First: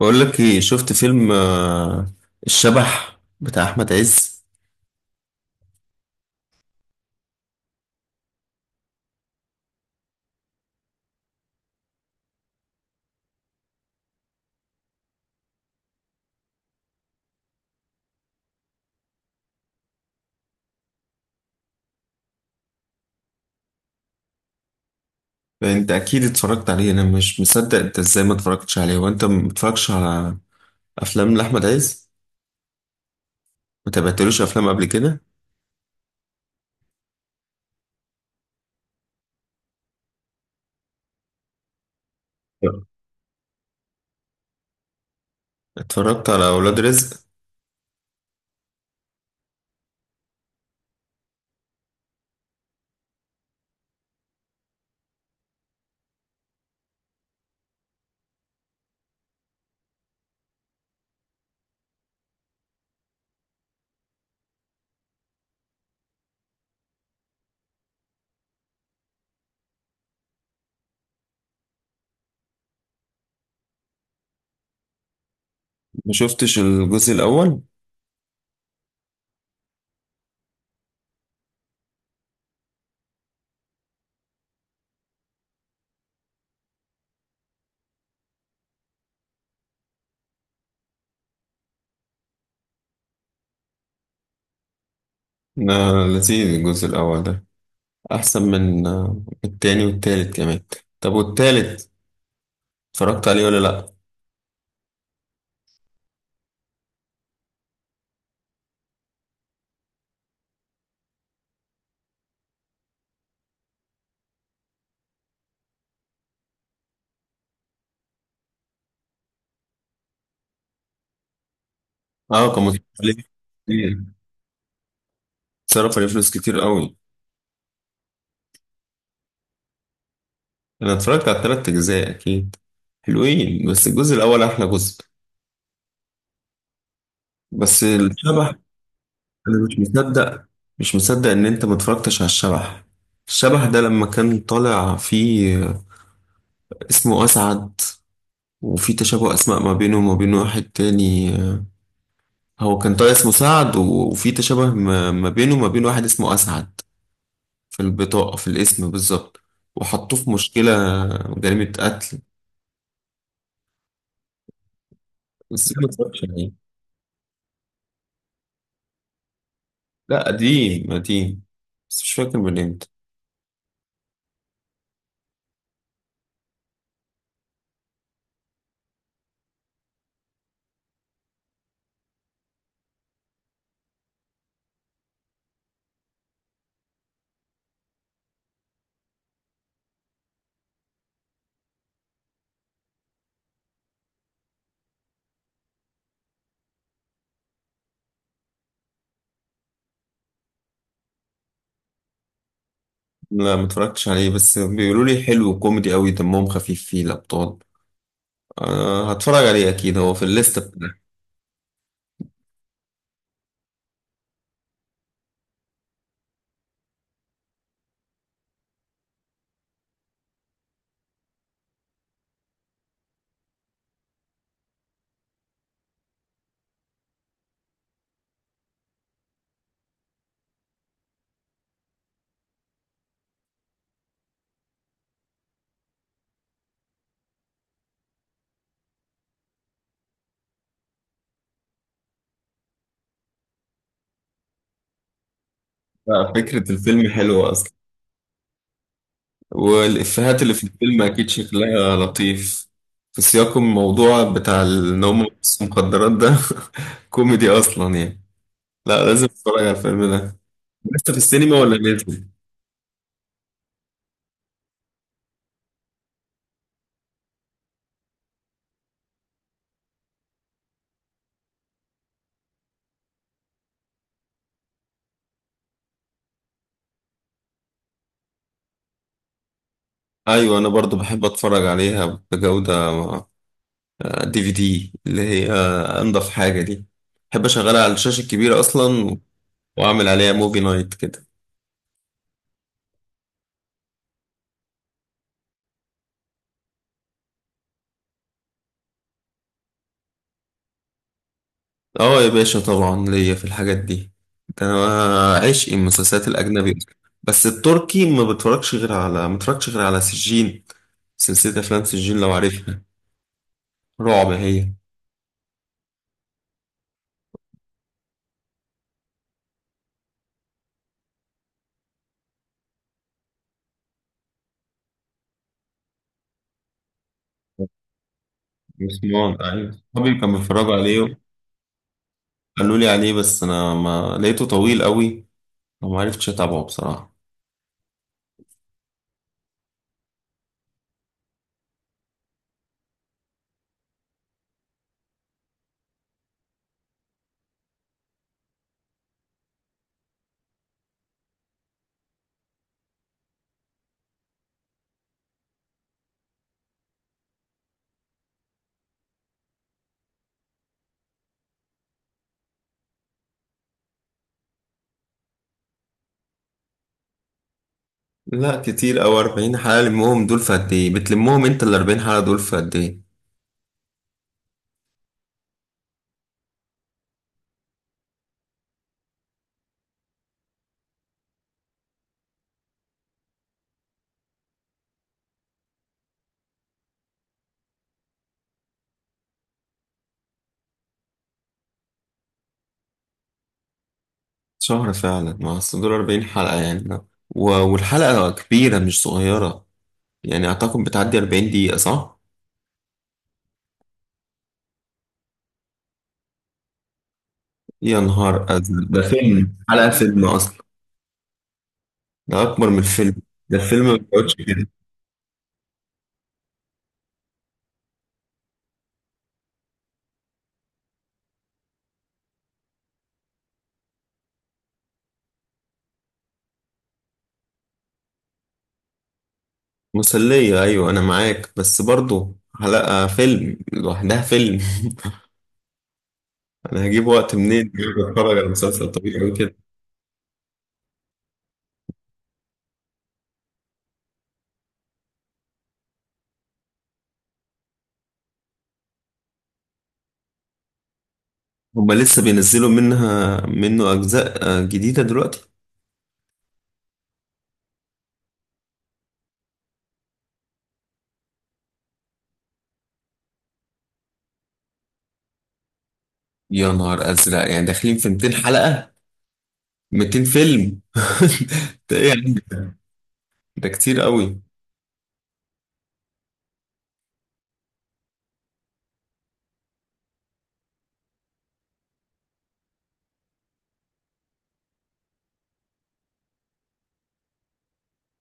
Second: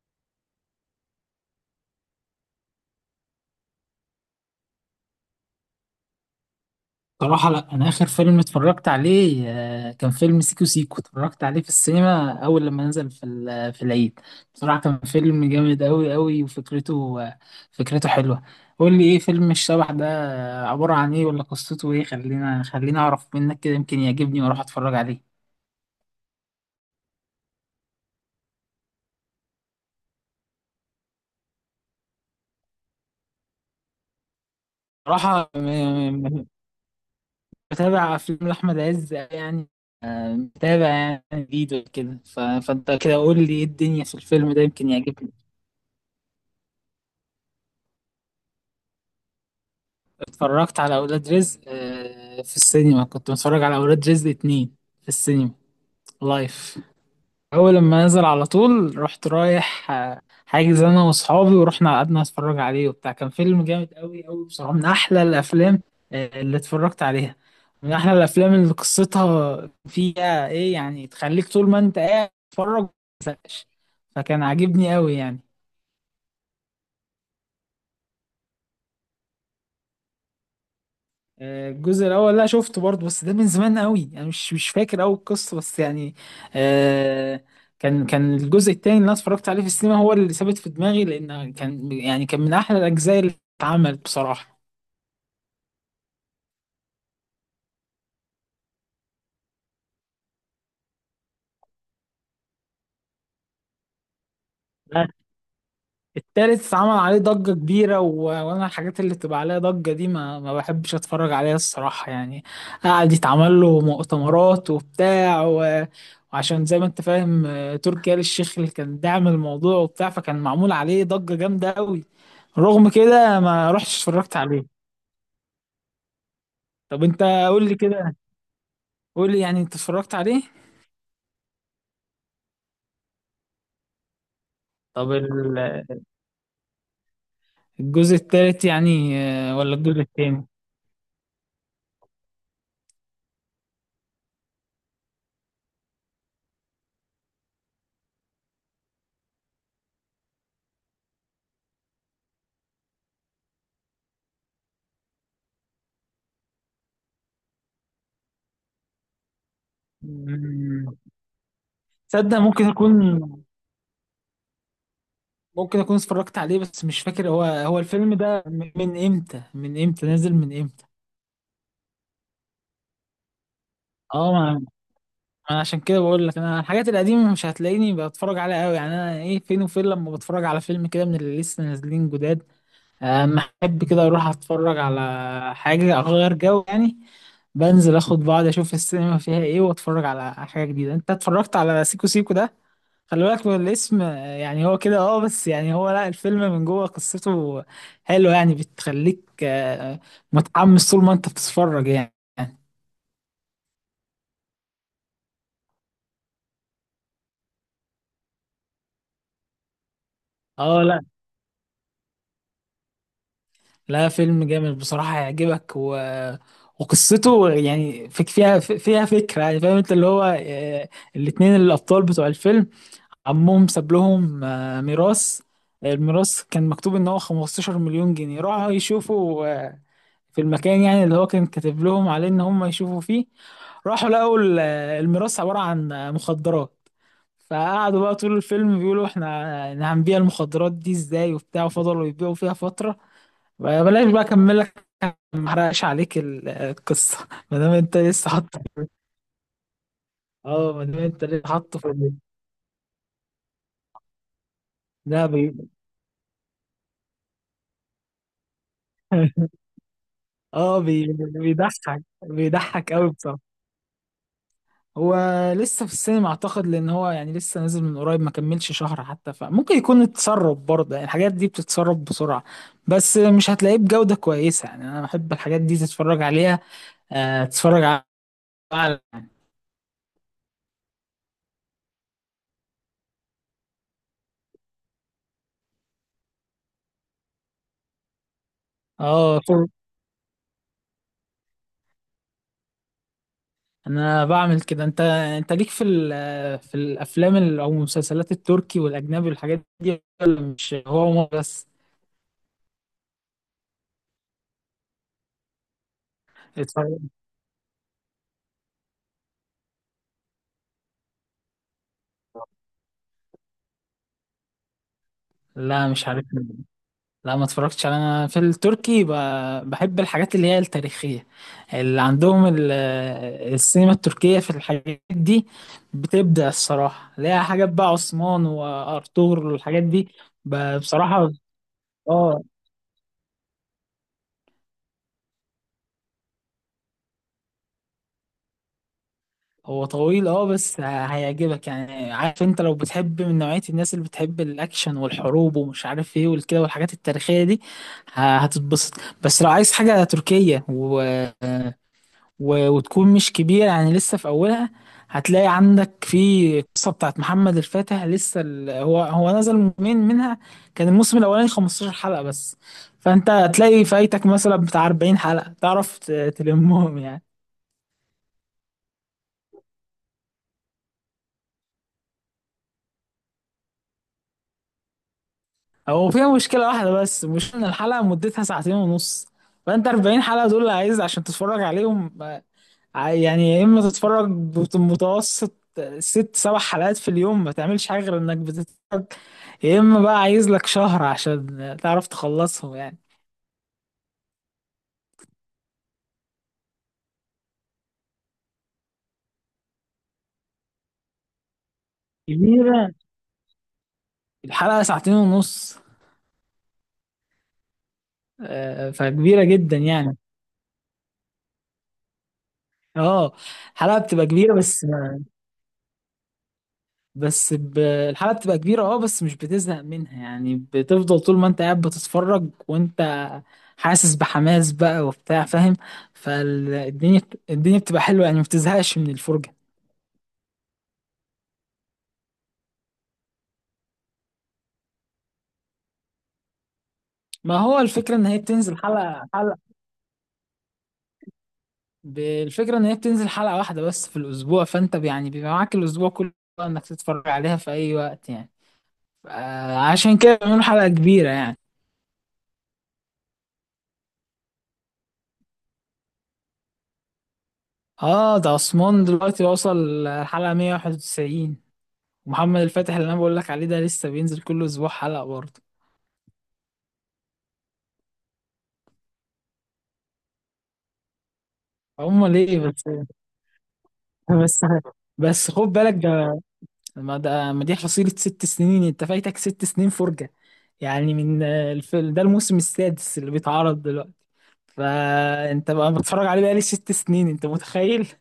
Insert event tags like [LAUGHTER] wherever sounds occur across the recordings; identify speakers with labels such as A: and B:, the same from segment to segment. A: بقول لك ايه؟ شفت فيلم الشبح بتاع احمد عز؟
B: صراحة لا، أنا آخر فيلم اتفرجت عليه كان فيلم سيكو سيكو، اتفرجت عليه في السينما أول لما نزل في العيد. بصراحة كان فيلم جامد أوي أوي، وفكرته آه، فكرته حلوة. قول لي إيه فيلم الشبح ده؟ عبارة عن إيه؟ ولا قصته إيه؟ خلينا أعرف منك كده، يمكن يعجبني وأروح أتفرج عليه.
A: انت اكيد اتفرجت عليه، انا مش مصدق انت ازاي ما اتفرجتش عليه وانت ما بتتفرجش على افلام لاحمد عز. ما تابعتلوش افلام قبل كده؟
B: صراحة بتابع أفلام لأحمد عز يعني، متابع يعني جديد وكده.
A: لا.
B: فأنت كده قول لي إيه الدنيا في الفيلم ده، يمكن يعجبني.
A: اتفرجت على اولاد رزق.
B: اتفرجت على أولاد رزق في السينما، كنت بتفرج على أولاد رزق اتنين في السينما لايف. أول لما نزل على طول رحت رايح حاجز أنا وأصحابي، ورحنا قعدنا نتفرج عليه وبتاع. كان فيلم جامد أوي أوي بصراحة، من أحلى الأفلام اللي اتفرجت عليها. من أحلى الأفلام اللي قصتها فيها إيه يعني، تخليك طول ما أنت قاعد تتفرج ما تزهقش، فكان عاجبني أوي يعني.
A: ما شفتش الجزء الاول؟
B: الجزء الاول لا شفته برضه، بس ده من زمان قوي، انا مش فاكر قوي القصه بس يعني. آه. كان الجزء التاني اللي انا اتفرجت عليه في السينما هو اللي ثابت في دماغي، لان كان يعني كان من احلى الاجزاء اللي اتعملت بصراحه.
A: لا، لذيذ الجزء الاول ده، احسن من التاني والتالت كمان. طب والتالت اتفرجت عليه ولا لا؟
B: التالت عمل عليه ضجة كبيرة، وأنا الحاجات اللي بتبقى عليها ضجة دي ما بحبش أتفرج عليها الصراحة يعني. قعد يتعمل له مؤتمرات وبتاع، وعشان زي ما أنت فاهم تركي آل الشيخ اللي كان داعم الموضوع وبتاع، فكان معمول عليه ضجة جامدة أوي.
A: اه، كان مصروف
B: رغم
A: عليه
B: كده ما رحتش
A: كتير.
B: اتفرجت عليه.
A: اتصرف عليه فلوس كتير قوي.
B: طب أنت قول لي كده، قول لي يعني أنت اتفرجت عليه.
A: انا اتفرجت على التلات اجزاء اكيد، حلوين بس الجزء الاول احلى جزء.
B: طب
A: بس
B: الجزء
A: الشبح،
B: التالت يعني،
A: انا
B: ولا
A: مش
B: الجزء
A: مصدق،
B: التاني؟
A: مش مصدق ان انت ما اتفرجتش على الشبح. الشبح ده لما كان طالع فيه اسمه اسعد، وفي تشابه اسماء ما بينه وما بين واحد تاني. هو كان طالع اسمه سعد وفي تشابه ما بينه وما بين واحد اسمه اسعد، في البطاقة في الاسم بالظبط، وحطوه في مشكلة
B: مم.
A: جريمة قتل.
B: تصدق ممكن أكون،
A: بس
B: ممكن
A: ما
B: اكون
A: اتفرجتش
B: اتفرجت عليه
A: عليه.
B: بس مش فاكر، هو الفيلم ده من من امتى من امتى
A: لا،
B: نازل من امتى
A: قديم قديم بس مش فاكر من امتى.
B: اه، ما انا عشان كده بقول لك، انا الحاجات القديمه مش هتلاقيني بتفرج عليها قوي يعني. انا ايه؟ فين وفين لما بتفرج على فيلم كده من اللي لسه نازلين جداد. اما احب كده اروح اتفرج على حاجه اغير جو يعني، بنزل اخد بعض اشوف السينما فيها ايه واتفرج على حاجه جديده. انت اتفرجت على سيكو سيكو ده؟ خلي بالك من الاسم يعني، هو كده اه، بس يعني هو لا، الفيلم من جوه قصته حلوة يعني، بتخليك متحمس طول ما انت بتتفرج يعني.
A: لا، ما اتفرجتش عليه، بس بيقولوا لي حلو وكوميدي قوي، دمهم خفيف فيه الابطال. أه، هتفرج عليه اكيد، هو في الليسته
B: اه،
A: بتاعتي.
B: لا لا، فيلم جامد بصراحة، هيعجبك. وقصته يعني فيها فكرة يعني، فاهم انت اللي هو، الاتنين الأبطال بتوع الفيلم عمهم ساب لهم ميراث. الميراث كان مكتوب ان هو 15 مليون جنيه، راحوا يشوفوا في المكان يعني اللي هو كان كاتب لهم عليه ان هم يشوفوا فيه. راحوا لقوا الميراث عبارة عن مخدرات. فقعدوا بقى طول الفيلم بيقولوا إحنا هنبيع المخدرات دي ازاي وبتاع، وفضلوا يبيعوا فيها فترة. بلاش بقى اكمل لك، ما احرقش عليك
A: لا، فكره الفيلم
B: القصة.
A: حلوه
B: [LAUGHS] ما دام
A: اصلا،
B: انت لسه حاطه في-
A: والافيهات اللي في
B: اه ما دام
A: الفيلم
B: انت
A: اكيد
B: لسه حاطه في
A: شكلها لطيف. في سياق الموضوع بتاع ان هم
B: ده
A: بيبصوا مخدرات ده [LAUGHS] كوميدي اصلا يعني. لا، لازم
B: [LAUGHS]
A: اتفرج على الفيلم ده.
B: اه،
A: لسه في السينما ولا
B: بيضحك
A: نازل؟
B: بيضحك قوي بصراحة. هو لسه في السينما اعتقد، لان هو يعني لسه نازل من قريب، ما كملش شهر حتى، فممكن يكون اتسرب برضه، يعني الحاجات دي بتتسرب بسرعة، بس مش هتلاقيه بجودة كويسة. يعني انا بحب الحاجات دي تتفرج عليها، تتفرج على.
A: ايوه، انا برضو بحب اتفرج عليها بجوده. دي في دي اللي هي انضف حاجه دي. بحب اشغلها على الشاشه الكبيره اصلا،
B: اه، طب
A: واعمل عليها موفي نايت كده.
B: انا بعمل كده. انت ليك في في الافلام او المسلسلات التركي والاجنبي والحاجات دي، ولا مش هو مو بس؟
A: اه يا باشا، طبعا ليا في الحاجات دي. ده انا عشق المسلسلات الاجنبي اصلا.
B: اتفرج.
A: بس التركي ما بتفرجش غير على ما بتفرجش غير على سجين. سلسله افلام سجين، لو عارفها، رعب هي.
B: لا، مش عارف. لا، ما اتفرجتش انا في التركي بحب الحاجات اللي هي التاريخية، اللي عندهم السينما التركية في الحاجات دي بتبدع الصراحة، ليها حاجات بقى، عثمان
A: مسمار،
B: وارطغرل
A: ايوه،
B: والحاجات دي
A: صحابي كانوا بيتفرجوا عليه،
B: بصراحة، اه.
A: قالوا لي عليه، بس انا ما لقيته طويل قوي فما عرفتش اتابعه بصراحه.
B: هو طويل اه، بس هيعجبك يعني. عارف انت لو بتحب من نوعية الناس اللي بتحب الاكشن والحروب ومش عارف ايه والكده والحاجات التاريخية دي، هتتبسط. بس لو عايز حاجة تركية وتكون مش كبيرة يعني، لسه في أولها، هتلاقي عندك في قصة بتاعت محمد الفاتح. لسه هو نزل موسمين منها، كان الموسم الأولاني 15 حلقة بس. فأنت هتلاقي فايتك مثلا بتاع 40 حلقة، تعرف تلمهم يعني.
A: لا كتير أوي 40 حلقة، لمهم دول في قد إيه؟ بتلمهم أنت ال 40 حلقة دول في قد إيه؟
B: هو فيها مشكلة واحدة بس، مش إن الحلقة مدتها ساعتين ونص، فأنت 40 حلقة دول اللي عايز عشان تتفرج عليهم. يعني يا اما تتفرج بمتوسط ست سبع حلقات في اليوم، ما تعملش حاجه غير انك بتتفرج، يا اما بقى عايز لك شهر عشان تعرف تخلصهم يعني.
A: شهر فعلا، ما أصل دول 40 حلقة يعني. لا. والحلقة كبيرة مش صغيرة، يعني أعتقد بتعدي 40 دقيقة، صح؟
B: كبيره، الحلقه ساعتين ونص،
A: يا نهار أزرق، ده
B: فكبيره
A: فيلم،
B: جدا
A: حلقة
B: يعني.
A: فيلم أصلا. ده أكبر من الفيلم.
B: اه،
A: ده الفيلم ما
B: الحلقه بتبقى
A: بيقعدش
B: كبيره
A: كده.
B: بس. بس ب... الحلقه بتبقى كبيره اه بس مش بتزهق منها يعني، بتفضل طول ما انت قاعد بتتفرج وانت حاسس بحماس بقى وبتاع، فاهم؟ فالدنيا الدنيا بتبقى حلوه يعني، ما بتزهقش من الفرجه.
A: مسلية، أيوة أنا معاك، بس برضه حلقة فيلم لوحدها فيلم. [LAUGHS] أنا هجيب وقت
B: ما
A: منين
B: هو الفكرة ان
A: أتفرج
B: هي
A: على
B: بتنزل
A: مسلسل طويل
B: حلقة
A: أوي كده؟
B: حلقة، بالفكرة ان هي بتنزل حلقة واحدة بس في الاسبوع، فانت يعني بيبقى معاك الاسبوع كله انك تتفرج عليها في اي وقت يعني. عشان كده بيعملوا حلقة كبيرة يعني.
A: هما لسه بينزلوا منه أجزاء جديدة دلوقتي؟
B: اه، ده عثمان دلوقتي وصل الحلقة 191، ومحمد الفاتح اللي انا بقول لك عليه ده لسه بينزل كل اسبوع حلقة برضه.
A: يا نهار أزرق، يعني داخلين في 200 حلقة، 200 فيلم. [LAUGHS] ده إيه يا
B: هم
A: عم
B: ليه
A: ده؟
B: بس؟ [LAUGHS]
A: ده كتير قوي.
B: بس بس خد بالك ده. ما دي حصيلة 6 سنين، انت فايتك 6 سنين فرجة يعني. من ده الموسم السادس اللي بيتعرض دلوقتي، فانت بقى بتفرج عليه بقالي 6 سنين، انت متخيل؟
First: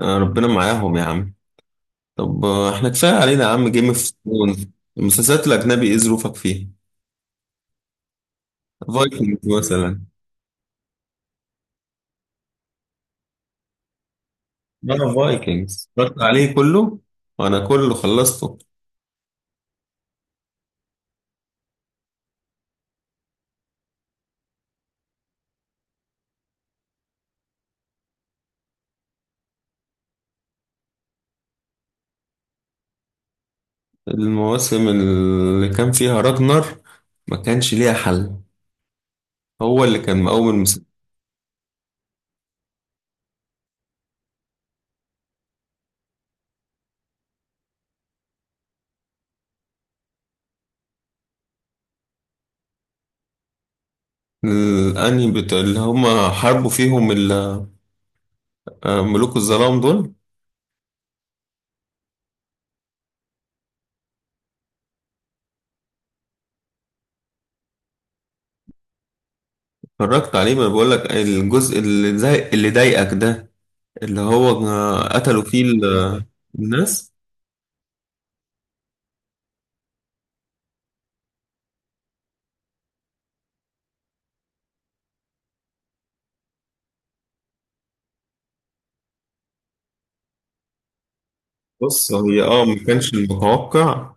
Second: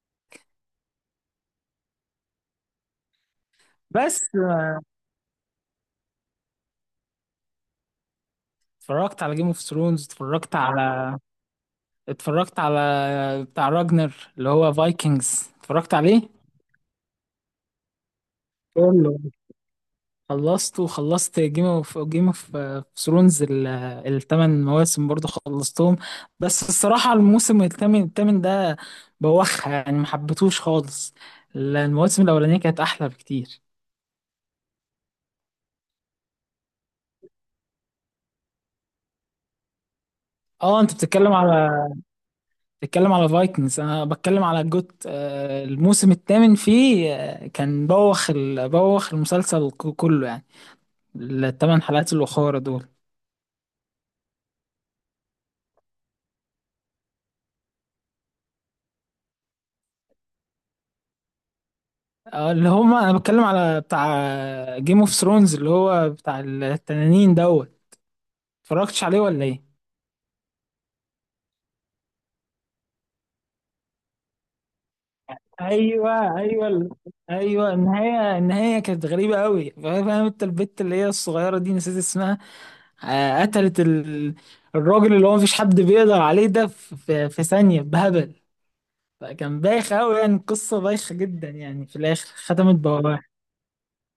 A: ربنا معاهم يا عم. طب إحنا كفاية علينا يا عم جيم اوف
B: بس
A: ثرونز. المسلسلات الأجنبي إيه ظروفك فيها؟
B: اتفرجت على
A: فايكنجز
B: جيم اوف
A: مثلا؟
B: ثرونز. اتفرجت على بتاع راجنر اللي هو
A: أنا
B: فايكنجز،
A: فايكنجز
B: اتفرجت عليه
A: اتفرجت عليه كله، وأنا كله خلصته.
B: كله، خلصته. وخلصت جيم اوف ثرونز، الثمان مواسم برضو خلصتهم. بس الصراحة الموسم الثامن ده بوخ يعني، ما حبيتهوش خالص، المواسم الأولانية كانت أحلى بكتير.
A: المواسم اللي كان فيها راجنر ما كانش ليها حل، هو اللي كان مقوم.
B: اه، انت بتتكلم على، فايكنجز. انا بتكلم على جوت، الموسم الثامن فيه كان بوخ، بوخ المسلسل كله يعني، الثمان حلقات الاخرى دول.
A: الانمي بتاع اللي هم حاربوا فيهم ال- ملوك الظلام دول؟
B: اللي هما انا بتكلم على بتاع جيم اوف ثرونز اللي هو بتاع التنانين دوت. اتفرجتش عليه ولا ايه؟
A: اتفرجت عليه، ما بقول لك الجزء اللي زي اللي ضايقك ده، اللي هو قتلوا فيه ال- آه،
B: ايوه ايوه
A: الناس.
B: ايوه، النهايه كانت غريبه قوي، فاهم انت البت اللي هي الصغيره دي، نسيت اسمها، قتلت الراجل اللي هو مفيش حد بيقدر عليه ده، في ثانيه بهبل. فكان بايخ قوي يعني، القصه بايخه جدا يعني، في
A: بص،
B: الاخر
A: هي اه
B: ختمت
A: ما كانش
B: بواه.
A: المتوقع،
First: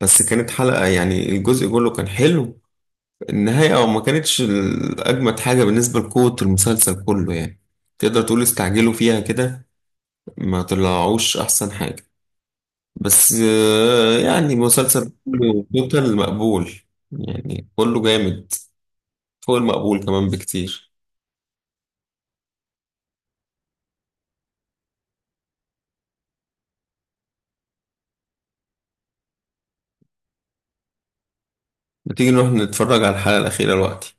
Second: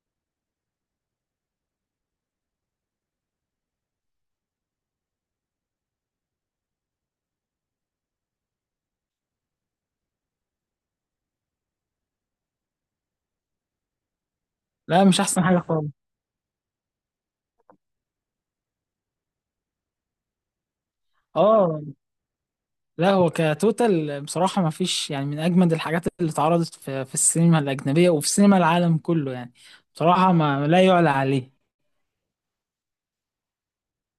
A: بس كانت حلقة يعني الجزء كله كان حلو. النهاية اه ما كانتش ال- أجمد حاجة بالنسبة لقوة المسلسل كله يعني. تقدر تقول استعجلوا فيها كده، ما طلعوش أحسن حاجة، بس يعني
B: لا،
A: مسلسل
B: مش احسن حاجه
A: كله
B: خالص.
A: توتال مقبول، يعني كله جامد، فوق المقبول كمان بكتير.
B: اه، لا هو كتوتال بصراحه ما فيش يعني، من اجمد الحاجات اللي اتعرضت في السينما الاجنبيه وفي سينما العالم كله يعني، بصراحه ما لا يعلى عليه.
A: بتيجي نروح نتفرج على الحلقة الأخيرة دلوقتي؟